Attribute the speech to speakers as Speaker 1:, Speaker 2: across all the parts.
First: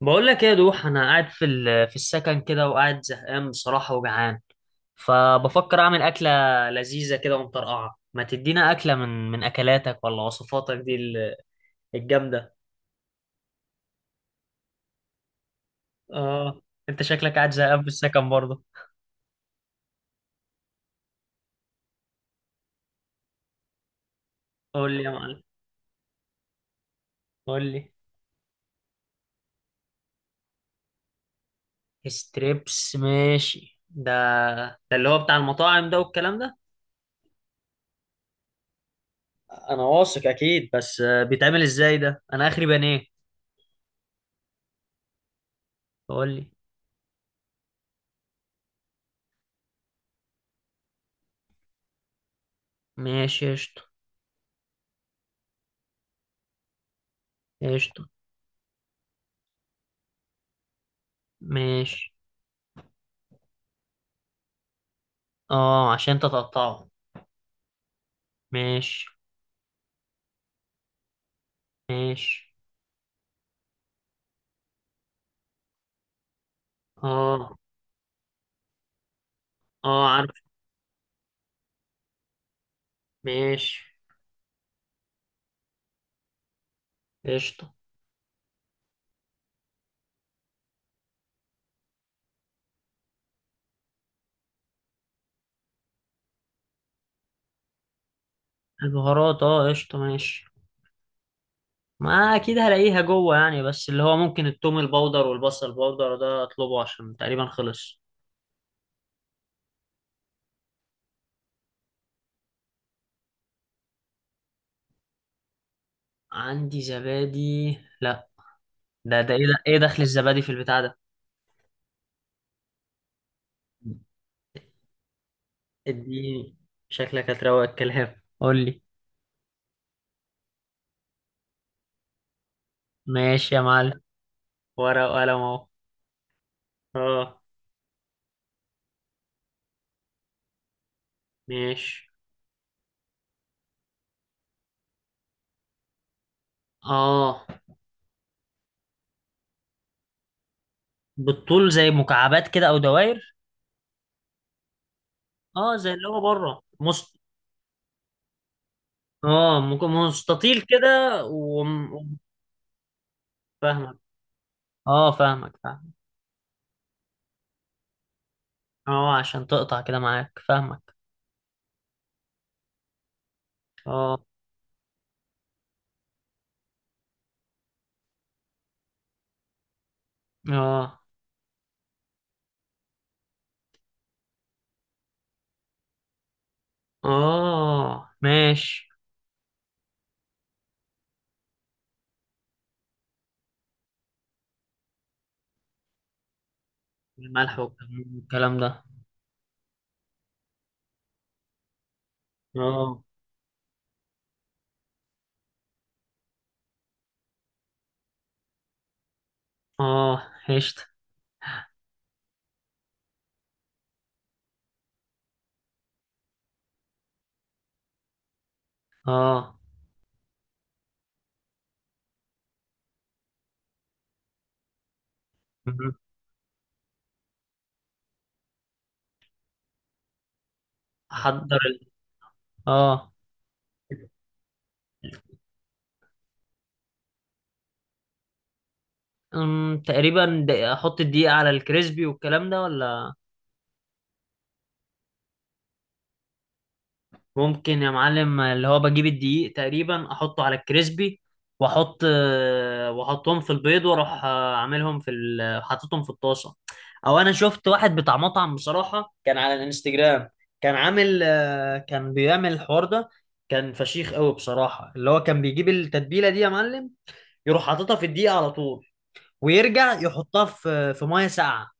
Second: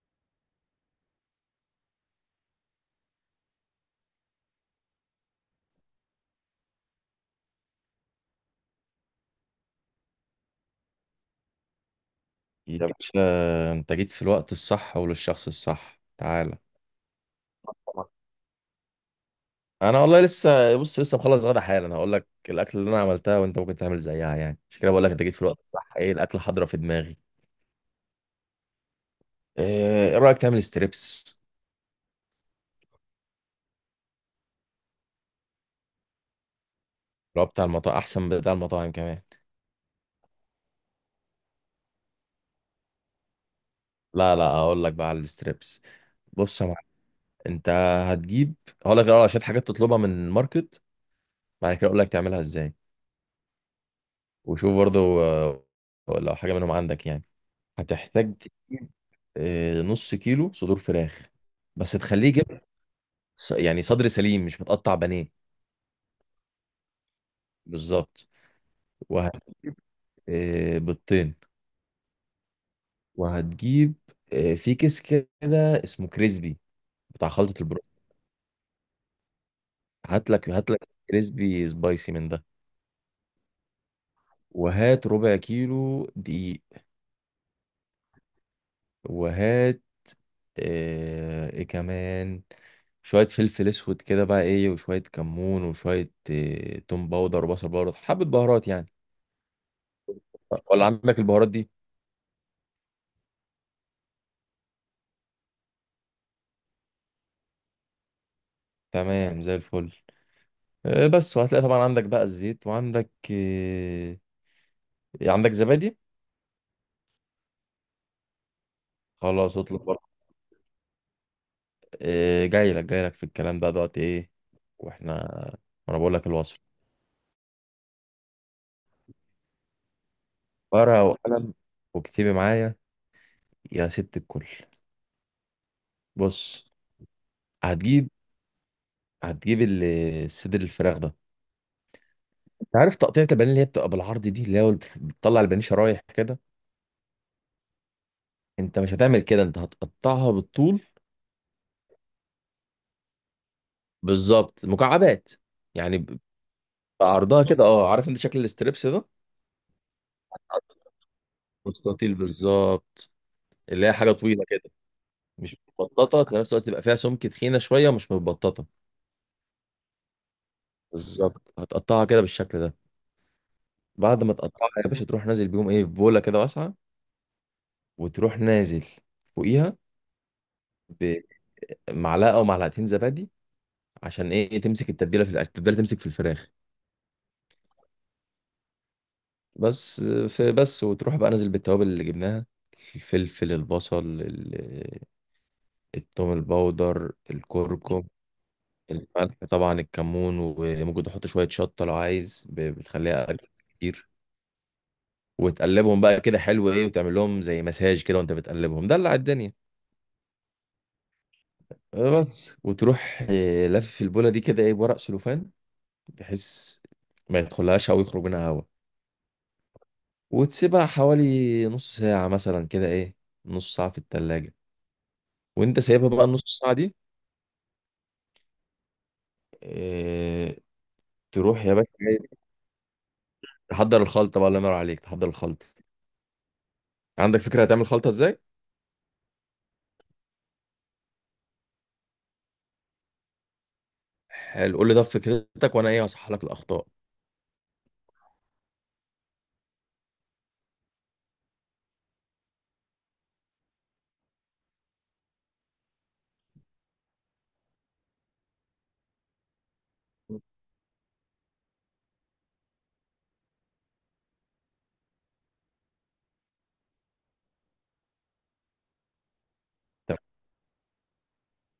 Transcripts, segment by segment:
Speaker 1: بقول لك ايه يا دوح، انا قاعد في في السكن كده وقاعد زهقان بصراحه وجعان، فبفكر اعمل اكله لذيذه كده ومطرقعه. ما تدينا اكله من اكلاتك ولا وصفاتك دي الجامده.
Speaker 2: يا باشا باشا، انت جيت في الوقت الصح وللشخص الصح. تعالى.
Speaker 1: اه، انت شكلك قاعد زهقان في السكن برضه.
Speaker 2: انا والله لسه، بص، لسه مخلص غدا حالا. هقول لك الاكل اللي انا عملتها وانت ممكن تعمل زيها، يعني عشان كده
Speaker 1: قول لي
Speaker 2: بقول
Speaker 1: يا
Speaker 2: لك انت جيت
Speaker 1: معلم،
Speaker 2: في الوقت الصح. ايه الاكل حاضره في دماغي.
Speaker 1: قول لي.
Speaker 2: ايه رايك تعمل ستريبس؟
Speaker 1: ستريبس، ماشي. ده ده اللي هو بتاع المطاعم ده والكلام ده؟
Speaker 2: اللي هو بتاع المطاعم احسن من بتاع المطاعم كمان.
Speaker 1: انا واثق اكيد، بس بيتعمل ازاي ده؟ انا اخري بانيه.
Speaker 2: لا لا، هقول لك بقى على الستريبس.
Speaker 1: قول لي.
Speaker 2: بص يا معلم، انت هتجيب. هقول لك الاول على شويه حاجات تطلبها من الماركت، بعد كده اقول لك تعملها ازاي.
Speaker 1: ماشي قشطه.
Speaker 2: وشوف برضو لو حاجه منهم عندك، يعني.
Speaker 1: قشطه،
Speaker 2: هتحتاج تجيب نص كيلو صدور فراخ، بس
Speaker 1: ماشي.
Speaker 2: تخليه يجيب يعني صدر سليم مش متقطع بانيه.
Speaker 1: اه عشان تتقطعه.
Speaker 2: بالظبط.
Speaker 1: ماشي.
Speaker 2: وهت... بيضتين.
Speaker 1: ماشي.
Speaker 2: وهتجيب في كيس كده اسمه كريسبي بتاع
Speaker 1: اه
Speaker 2: خلطة البروست.
Speaker 1: اه،
Speaker 2: هات
Speaker 1: عارف.
Speaker 2: لك هات لك كريسبي سبايسي من ده.
Speaker 1: ماشي
Speaker 2: وهات ربع كيلو دقيق.
Speaker 1: قشطة.
Speaker 2: وهات ايه كمان، شوية فلفل اسود كده بقى، ايه، وشوية كمون وشوية توم باودر وبصل باودر، حبة بهارات يعني.
Speaker 1: البهارات اه قشطة ماشي.
Speaker 2: ولا عندك البهارات دي؟
Speaker 1: ما اكيد هلاقيها جوه يعني، بس اللي هو ممكن التوم البودر والبصل البودر ده اطلبه عشان تقريبا خلص.
Speaker 2: تمام زي الفل. بس. وهتلاقي طبعا عندك بقى الزيت، وعندك عندك زبادي.
Speaker 1: عندي زبادي؟ لا. ده ايه
Speaker 2: خلاص
Speaker 1: ده؟ ايه
Speaker 2: اطلب برضه.
Speaker 1: دخل الزبادي في البتاع ده؟
Speaker 2: جاي لك في الكلام بقى دلوقتي، ايه، واحنا. وانا بقول لك
Speaker 1: اديني.
Speaker 2: الوصف،
Speaker 1: شكلك هتروق الكلام، قول لي.
Speaker 2: ورقه وقلم، واكتبي معايا
Speaker 1: ماشي يا
Speaker 2: يا
Speaker 1: معلم.
Speaker 2: ست الكل.
Speaker 1: ورقة وقلم اهو.
Speaker 2: بص،
Speaker 1: اه.
Speaker 2: هتجيب. هتجيب الصدر الفراخ ده.
Speaker 1: ماشي.
Speaker 2: انت عارف تقطيعة البانيه اللي هي بتبقى بالعرض دي، اللي هي بتطلع البانيه شرايح كده؟
Speaker 1: اه.
Speaker 2: انت مش هتعمل كده، انت هتقطعها بالطول.
Speaker 1: بالطول زي مكعبات كده او دوائر؟
Speaker 2: بالظبط، مكعبات،
Speaker 1: اه زي
Speaker 2: يعني
Speaker 1: اللي هو بره
Speaker 2: عرضها كده. اه، عارف انت شكل الاستريبس ده؟
Speaker 1: اه مستطيل كده وم-
Speaker 2: مستطيل
Speaker 1: وم-
Speaker 2: بالظبط. اللي هي
Speaker 1: فاهمك.
Speaker 2: حاجه طويله كده،
Speaker 1: اه فاهمك
Speaker 2: مش
Speaker 1: فاهمك.
Speaker 2: متبططه. في نفس الوقت تبقى فيها سمك، تخينه شويه، مش متبططه.
Speaker 1: اه عشان تقطع كده معاك، فاهمك.
Speaker 2: بالظبط، هتقطعها كده بالشكل ده.
Speaker 1: اه.
Speaker 2: بعد ما تقطعها يا باشا، تروح نازل بيهم، ايه، في بوله كده واسعه. وتروح نازل فوقيها
Speaker 1: اه
Speaker 2: بمعلقه او معلقتين زبادي، عشان ايه؟ تمسك التتبيله في التتبيله تمسك في الفراخ
Speaker 1: اه. ماشي.
Speaker 2: بس. في بس، وتروح بقى نازل بالتوابل اللي جبناها، الفلفل البصل التوم البودر
Speaker 1: الملح
Speaker 2: الكركم.
Speaker 1: والكلام ده.
Speaker 2: الملح طبعا، الكمون، وممكن تحط شوية شطة لو عايز،
Speaker 1: اه.
Speaker 2: بتخليها أجمل كتير. وتقلبهم بقى كده حلو، إيه، وتعمل لهم زي مساج كده وأنت بتقلبهم، دلع الدنيا.
Speaker 1: اه هشت.
Speaker 2: بس. وتروح لف البولة دي كده، إيه، بورق سلوفان، بحيث ما يدخلهاش هوا ويخرج منها هوا.
Speaker 1: اه
Speaker 2: وتسيبها حوالي نص ساعة مثلا، كده إيه، نص ساعة في التلاجة. وأنت
Speaker 1: مهم.
Speaker 2: سايبها بقى النص ساعة دي، آه،
Speaker 1: احضر
Speaker 2: تروح يا
Speaker 1: ال...
Speaker 2: باشا،
Speaker 1: اه.
Speaker 2: تحضر الخلطة بقى، الله ينور عليك، تحضر الخلطة. عندك فكرة هتعمل خلطة إزاي؟
Speaker 1: تقريبا احط الدقيقة على الكريسبي والكلام ده ولا؟
Speaker 2: حلو، قول لي ده فكرتك وانا ايه هصحح لك الاخطاء.
Speaker 1: ممكن يا معلم اللي هو بجيب الدقيق تقريبا احطه على الكريسبي، واحط واحطهم في البيض، واروح عاملهم في حاططهم في الطاسه. او انا شفت واحد بتاع مطعم بصراحه كان على الانستجرام، كان عامل كان بيعمل الحوار ده، كان فشيخ قوي بصراحه. اللي هو كان بيجيب التتبيله دي يا معلم، يروح حاططها في الدقيق على طول، ويرجع
Speaker 2: تمام.
Speaker 1: يحطها في في ميه ساقعه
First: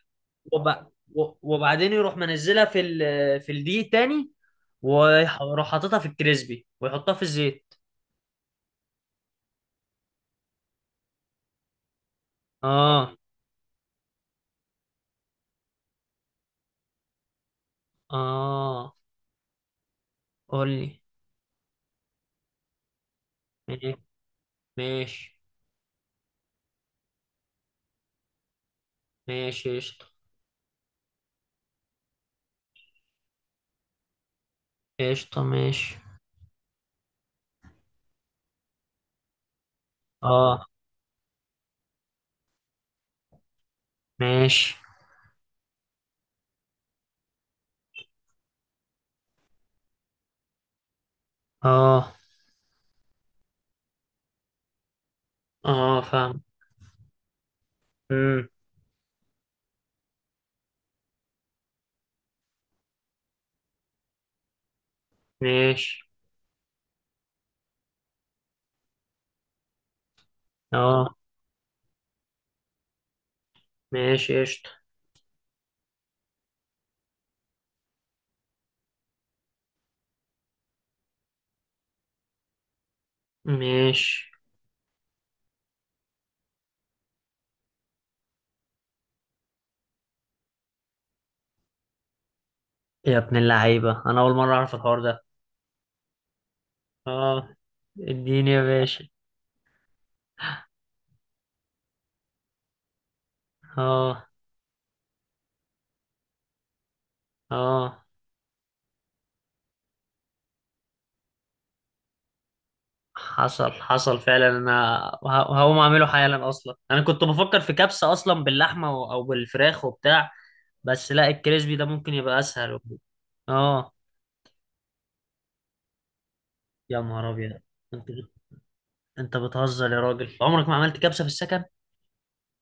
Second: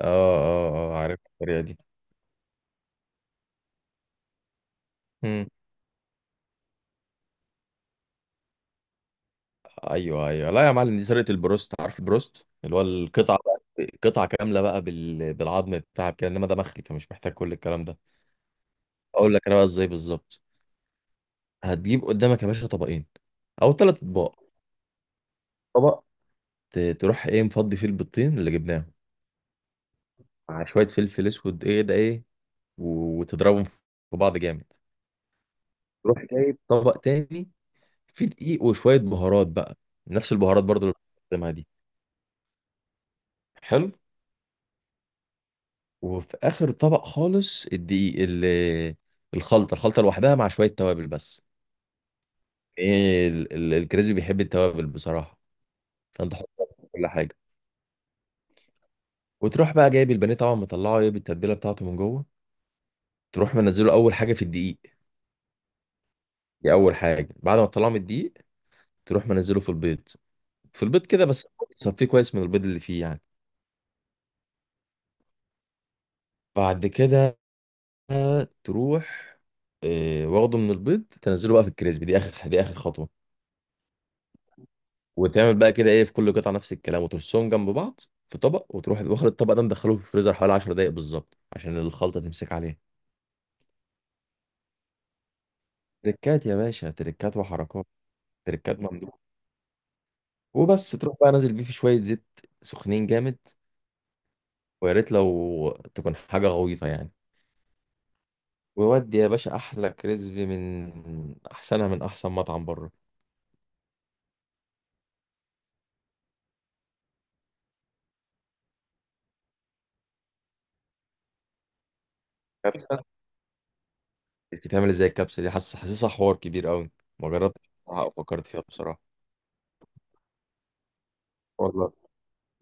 Speaker 2: اه،
Speaker 1: وب...
Speaker 2: اه، اه، عارف الطريقه دي.
Speaker 1: وبعدين يروح منزلها في في الدقيق تاني،
Speaker 2: امم
Speaker 1: ويروح حاططها في الكريسبي ويحطها في الزيت.
Speaker 2: ايوه ايوه، لا يا معلم، دي طريقه البروست. عارف البروست اللي هو
Speaker 1: اه.
Speaker 2: القطعه بقى، قطعه كامله بقى بالعظم بتاعك كده؟ انما ده مخلي، فمش محتاج كل الكلام ده.
Speaker 1: اه.
Speaker 2: اقول لك انا بقى ازاي بالظبط.
Speaker 1: قول لي.
Speaker 2: هتجيب قدامك يا باشا طبقين او ثلاث اطباق.
Speaker 1: ماشي.
Speaker 2: طبق تروح ايه مفضي، فيه البيضتين اللي جبناهم
Speaker 1: ماشي قشطة.
Speaker 2: مع شويه فلفل اسود، ايه ده ايه، وتضربهم في بعض جامد.
Speaker 1: قشطة ماشي.
Speaker 2: تروح جايب طبق تاني في دقيق وشوية بهارات بقى، نفس البهارات
Speaker 1: اه.
Speaker 2: برضو اللي بنستخدمها دي. حلو.
Speaker 1: ماشي.
Speaker 2: وفي آخر طبق خالص الدقيق، الخلطة، الخلطة لوحدها مع شوية توابل بس.
Speaker 1: اه.
Speaker 2: ايه، الكريسبي بيحب التوابل بصراحة.
Speaker 1: اه
Speaker 2: فانت
Speaker 1: فاهم.
Speaker 2: حط كل حاجة،
Speaker 1: امم.
Speaker 2: وتروح بقى جايب البانيه طبعا، مطلعه، ايه، بالتتبيلة بتاعته من جوه، تروح منزله أول حاجة في الدقيق.
Speaker 1: ماشي.
Speaker 2: دي أول حاجة. بعد ما تطلعه من الدقيق تروح منزله في البيض، في البيض
Speaker 1: اه.
Speaker 2: كده بس، تصفيه كويس من البيض اللي فيه يعني.
Speaker 1: ماشي قشطة.
Speaker 2: بعد كده تروح، واخده من البيض، تنزله بقى في الكريسبي. دي اخر خطوه.
Speaker 1: ماشي.
Speaker 2: وتعمل بقى كده، ايه، في كل قطعه نفس الكلام، وترصهم جنب بعض في طبق. وتروح واخد الطبق ده، مدخله في الفريزر حوالي 10 دقائق بالظبط عشان الخلطه تمسك عليها.
Speaker 1: يا ابن اللعيبة، انا اول مرة اعرف الحوار ده.
Speaker 2: تركات يا باشا، تركات
Speaker 1: اه.
Speaker 2: وحركات،
Speaker 1: اديني يا
Speaker 2: تركات
Speaker 1: باشا.
Speaker 2: ممدوح. وبس، تروح بقى نازل بيه في شويه زيت سخنين جامد،
Speaker 1: اه.
Speaker 2: ويا ريت لو تكون حاجه غويطه يعني.
Speaker 1: اه.
Speaker 2: ويودي يا باشا احلى كريسبي، من احسنها، من احسن مطعم بره.
Speaker 1: حصل حصل فعلا. انا وهقوم اعمله حالا. اصلا انا كنت بفكر في كبسة اصلا باللحمة او بالفراخ وبتاع، بس لا، الكريسبي ده ممكن يبقى اسهل.
Speaker 2: كبسه؟
Speaker 1: اه.
Speaker 2: بتتعمل ازاي الكبسه دي؟ حاسسها حوار كبير قوي.
Speaker 1: يا
Speaker 2: ما
Speaker 1: نهار ابيض.
Speaker 2: جربتش بصراحة،
Speaker 1: انت
Speaker 2: او فكرت فيها بصراحه.
Speaker 1: انت بتهزر يا راجل؟ عمرك ما عملت كبسة في السكن؟
Speaker 2: والله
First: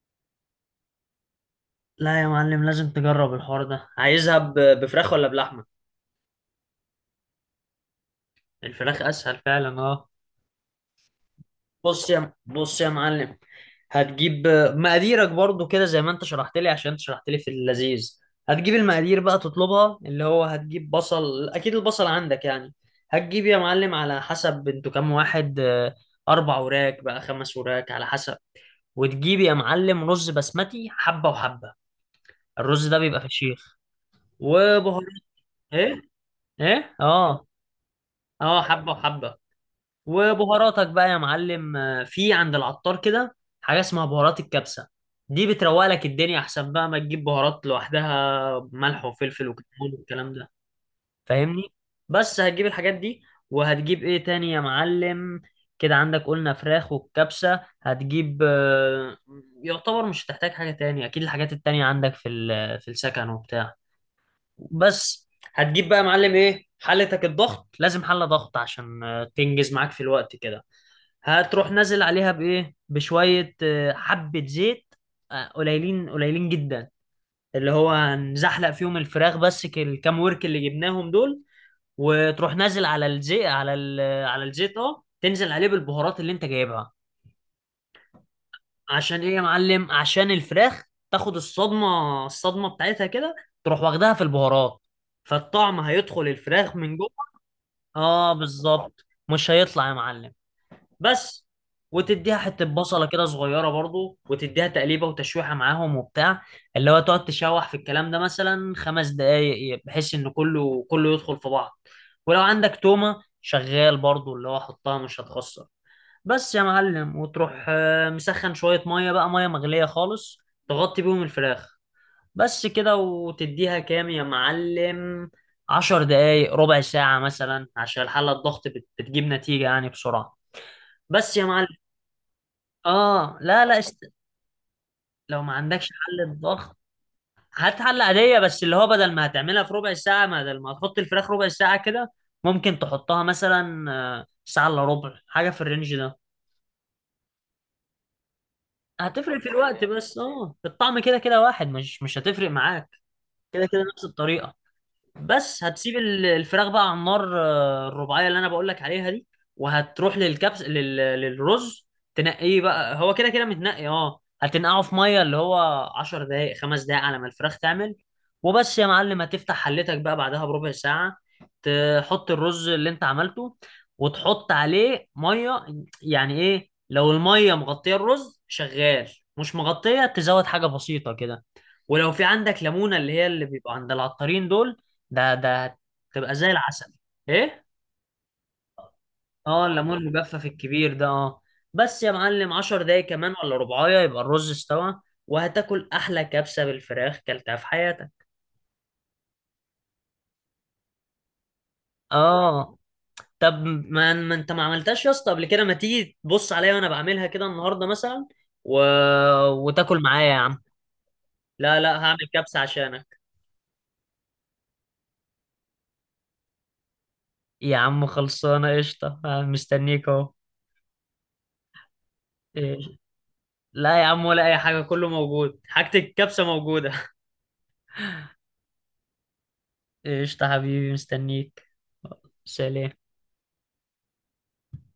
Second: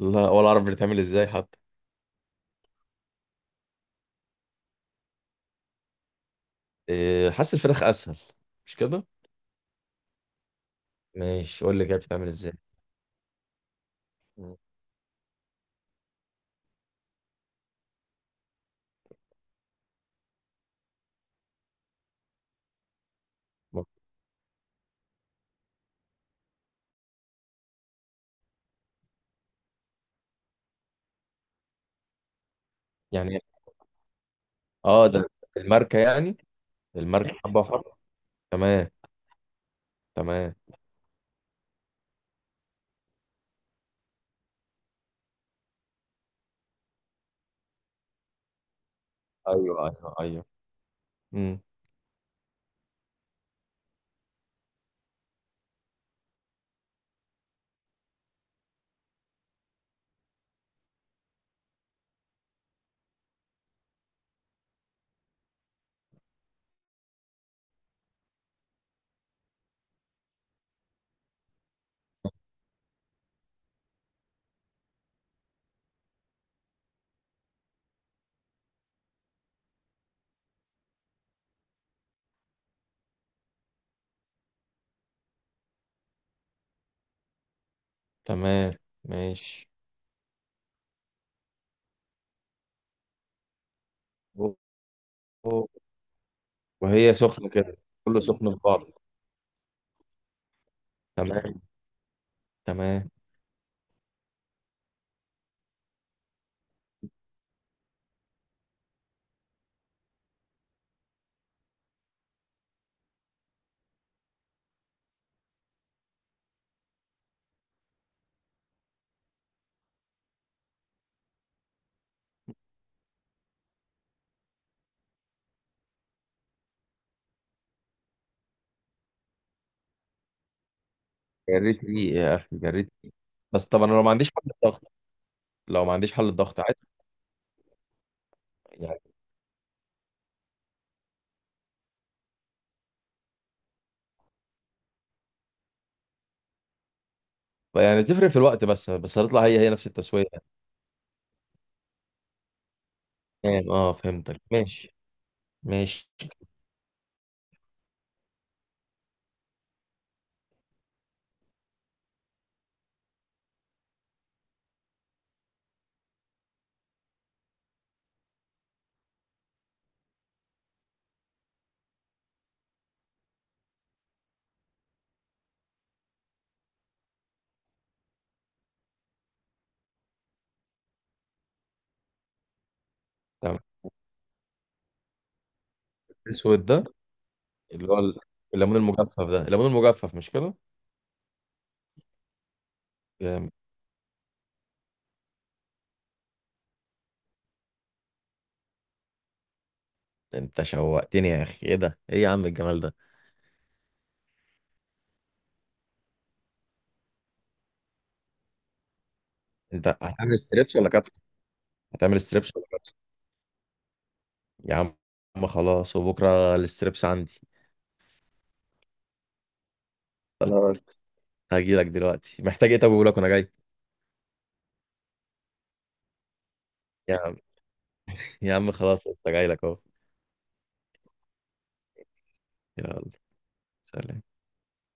Speaker 2: لا، ولا اعرف بتتعمل ازاي حتى.
Speaker 1: لا يا معلم، لازم تجرب الحوار ده. عايزها بفراخ ولا بلحمة؟
Speaker 2: حاسس الفراخ اسهل، مش
Speaker 1: الفراخ
Speaker 2: كده؟
Speaker 1: اسهل فعلا اه.
Speaker 2: ماشي، قول لي كده، بتتعمل ازاي؟
Speaker 1: بص يا معلم، هتجيب
Speaker 2: مم.
Speaker 1: مقاديرك برضو كده زي ما انت شرحت لي، عشان انت شرحت لي في اللذيذ. هتجيب المقادير بقى تطلبها. اللي هو هتجيب بصل، اكيد البصل عندك يعني. هتجيب يا معلم على حسب انتوا كام واحد، اربع وراك بقى خمس وراك على حسب. وتجيب يا معلم رز بسمتي حبة وحبة، الرز ده بيبقى
Speaker 2: يعني
Speaker 1: فشيخ. وبهارات.
Speaker 2: اه، ده الماركه
Speaker 1: ايه.
Speaker 2: يعني،
Speaker 1: ايه
Speaker 2: الماركه
Speaker 1: اه.
Speaker 2: حبه وحبه.
Speaker 1: اه
Speaker 2: تمام.
Speaker 1: حبة وحبة.
Speaker 2: تمام.
Speaker 1: وبهاراتك بقى يا معلم في عند العطار كده حاجة اسمها بهارات الكبسة. دي بتروق لك الدنيا، احسن بقى ما تجيب بهارات لوحدها ملح وفلفل
Speaker 2: ايوه
Speaker 1: وكمون
Speaker 2: ايوه
Speaker 1: والكلام
Speaker 2: ايوه.
Speaker 1: ده.
Speaker 2: امم
Speaker 1: فاهمني؟ بس هتجيب الحاجات دي. وهتجيب ايه تاني يا معلم؟ كده عندك قلنا فراخ والكبسة. هتجيب يعتبر مش هتحتاج حاجة تاني، اكيد الحاجات التانية عندك في في السكن وبتاع. بس. هتجيب بقى يا معلم ايه؟ حلتك الضغط، لازم حلة ضغط عشان تنجز معاك في الوقت كده. هتروح نازل عليها بايه؟ بشويه حبه زيت، قليلين قليلين جدا، اللي هو هنزحلق فيهم الفراخ بس. الكام ورك اللي جبناهم دول، وتروح نازل على الزيت على على الزيت اه، تنزل عليه بالبهارات اللي انت جايبها.
Speaker 2: تمام.
Speaker 1: عشان ايه يا
Speaker 2: ماشي.
Speaker 1: معلم؟ عشان الفراخ تاخد الصدمه، الصدمه بتاعتها كده، تروح واخدها في البهارات،
Speaker 2: أوه.
Speaker 1: فالطعم هيدخل الفراخ من جوه.
Speaker 2: وهي سخنه كده، كله
Speaker 1: اه
Speaker 2: سخن في بعض.
Speaker 1: بالظبط، مش هيطلع يا معلم. بس.
Speaker 2: تمام.
Speaker 1: وتديها حته بصله
Speaker 2: تمام.
Speaker 1: كده صغيره برضو، وتديها تقليبه وتشويحه معاهم وبتاع. اللي هو تقعد تشوح في الكلام ده مثلا 5 دقايق، بحيث ان كله كله يدخل في بعض. ولو عندك تومه شغال برضو، اللي هو حطها مش هتخسر. بس يا معلم. وتروح مسخن شويه ميه، بقى ميه مغليه خالص، تغطي بيهم الفراخ بس كده. وتديها كام يا معلم؟ 10 دقايق ربع ساعة مثلا، عشان الحلة الضغط بتجيب نتيجة يعني بسرعة. بس يا معلم.
Speaker 2: جريت ريقي يا اخي، جريت ريقي.
Speaker 1: اه.
Speaker 2: بس
Speaker 1: لا لا
Speaker 2: طبعا انا لو ما
Speaker 1: اشت...
Speaker 2: عنديش حل الضغط،
Speaker 1: لو ما
Speaker 2: لو
Speaker 1: عندكش
Speaker 2: ما عنديش حل
Speaker 1: حل
Speaker 2: الضغط
Speaker 1: الضغط،
Speaker 2: عادي،
Speaker 1: هات حل عادية، بس اللي هو
Speaker 2: يعني.
Speaker 1: بدل ما هتعملها في ربع ساعة، بدل ما تحط الفراخ ربع ساعة كده، ممكن تحطها مثلا ساعة الا ربع حاجة في الرينج ده.
Speaker 2: يعني تفرق في الوقت بس،
Speaker 1: هتفرق
Speaker 2: هتطلع
Speaker 1: في
Speaker 2: هي
Speaker 1: الوقت
Speaker 2: نفس
Speaker 1: بس
Speaker 2: التسويه.
Speaker 1: اه، الطعم كده كده واحد، مش هتفرق معاك. كده
Speaker 2: تمام،
Speaker 1: كده
Speaker 2: اه،
Speaker 1: نفس
Speaker 2: فهمتك.
Speaker 1: الطريقة.
Speaker 2: ماشي.
Speaker 1: بس هتسيب
Speaker 2: ماشي.
Speaker 1: الفراخ بقى على النار الرباعيه اللي انا بقول لك عليها دي. وهتروح للرز. تنقيه بقى، هو كده كده متنقي اه، هتنقعه في ميه اللي هو 10 دقائق 5 دقائق على ما الفراخ تعمل. وبس يا معلم هتفتح حلتك بقى بعدها بربع ساعه، تحط الرز اللي انت عملته، وتحط عليه ميه. يعني ايه؟ لو الميه مغطيه الرز، شغال. مش مغطيه، تزود حاجه بسيطه كده. ولو في عندك ليمونه اللي هي اللي
Speaker 2: تمام.
Speaker 1: بيبقى عند العطارين دول، ده تبقى زي
Speaker 2: الاسود ده
Speaker 1: العسل. ايه.
Speaker 2: اللي هو الليمون المجفف ده،
Speaker 1: اه
Speaker 2: الليمون
Speaker 1: الليمون
Speaker 2: المجفف، مش
Speaker 1: المجفف
Speaker 2: كده؟
Speaker 1: الكبير ده اه. بس يا معلم 10 دقايق كمان
Speaker 2: جامد.
Speaker 1: ولا ربعايه يبقى الرز استوى. وهتاكل احلى كبسه بالفراخ كلتها في حياتك.
Speaker 2: انت شوقتني يا اخي، ايه ده، ايه يا عم
Speaker 1: اه.
Speaker 2: الجمال ده.
Speaker 1: طب ما انت ما عملتهاش يا اسطى قبل كده؟ ما تيجي تبص عليا وانا بعملها كده النهارده مثلا و...
Speaker 2: انت
Speaker 1: وتاكل معايا يا
Speaker 2: هتعمل
Speaker 1: عم.
Speaker 2: ستريبس ولا كابس؟
Speaker 1: لا لا، هعمل
Speaker 2: هتعمل ستريبس
Speaker 1: كبسه
Speaker 2: ولا كابس؟
Speaker 1: عشانك.
Speaker 2: يا عم خلاص، وبكره الستريبس عندي.
Speaker 1: يا عم خلصانه قشطه، مستنيك اهو.
Speaker 2: خلاص، هجي لك دلوقتي، محتاج
Speaker 1: إيه.
Speaker 2: ايه؟ طب اقول لك وانا جاي.
Speaker 1: لا يا عم ولا اي حاجه، كله موجود، حاجه الكبسه موجوده.
Speaker 2: يا عم، يا عم خلاص، انت جاي لك اهو.
Speaker 1: قشطة حبيبي، مستنيك. سلام.
Speaker 2: يلا، سلام.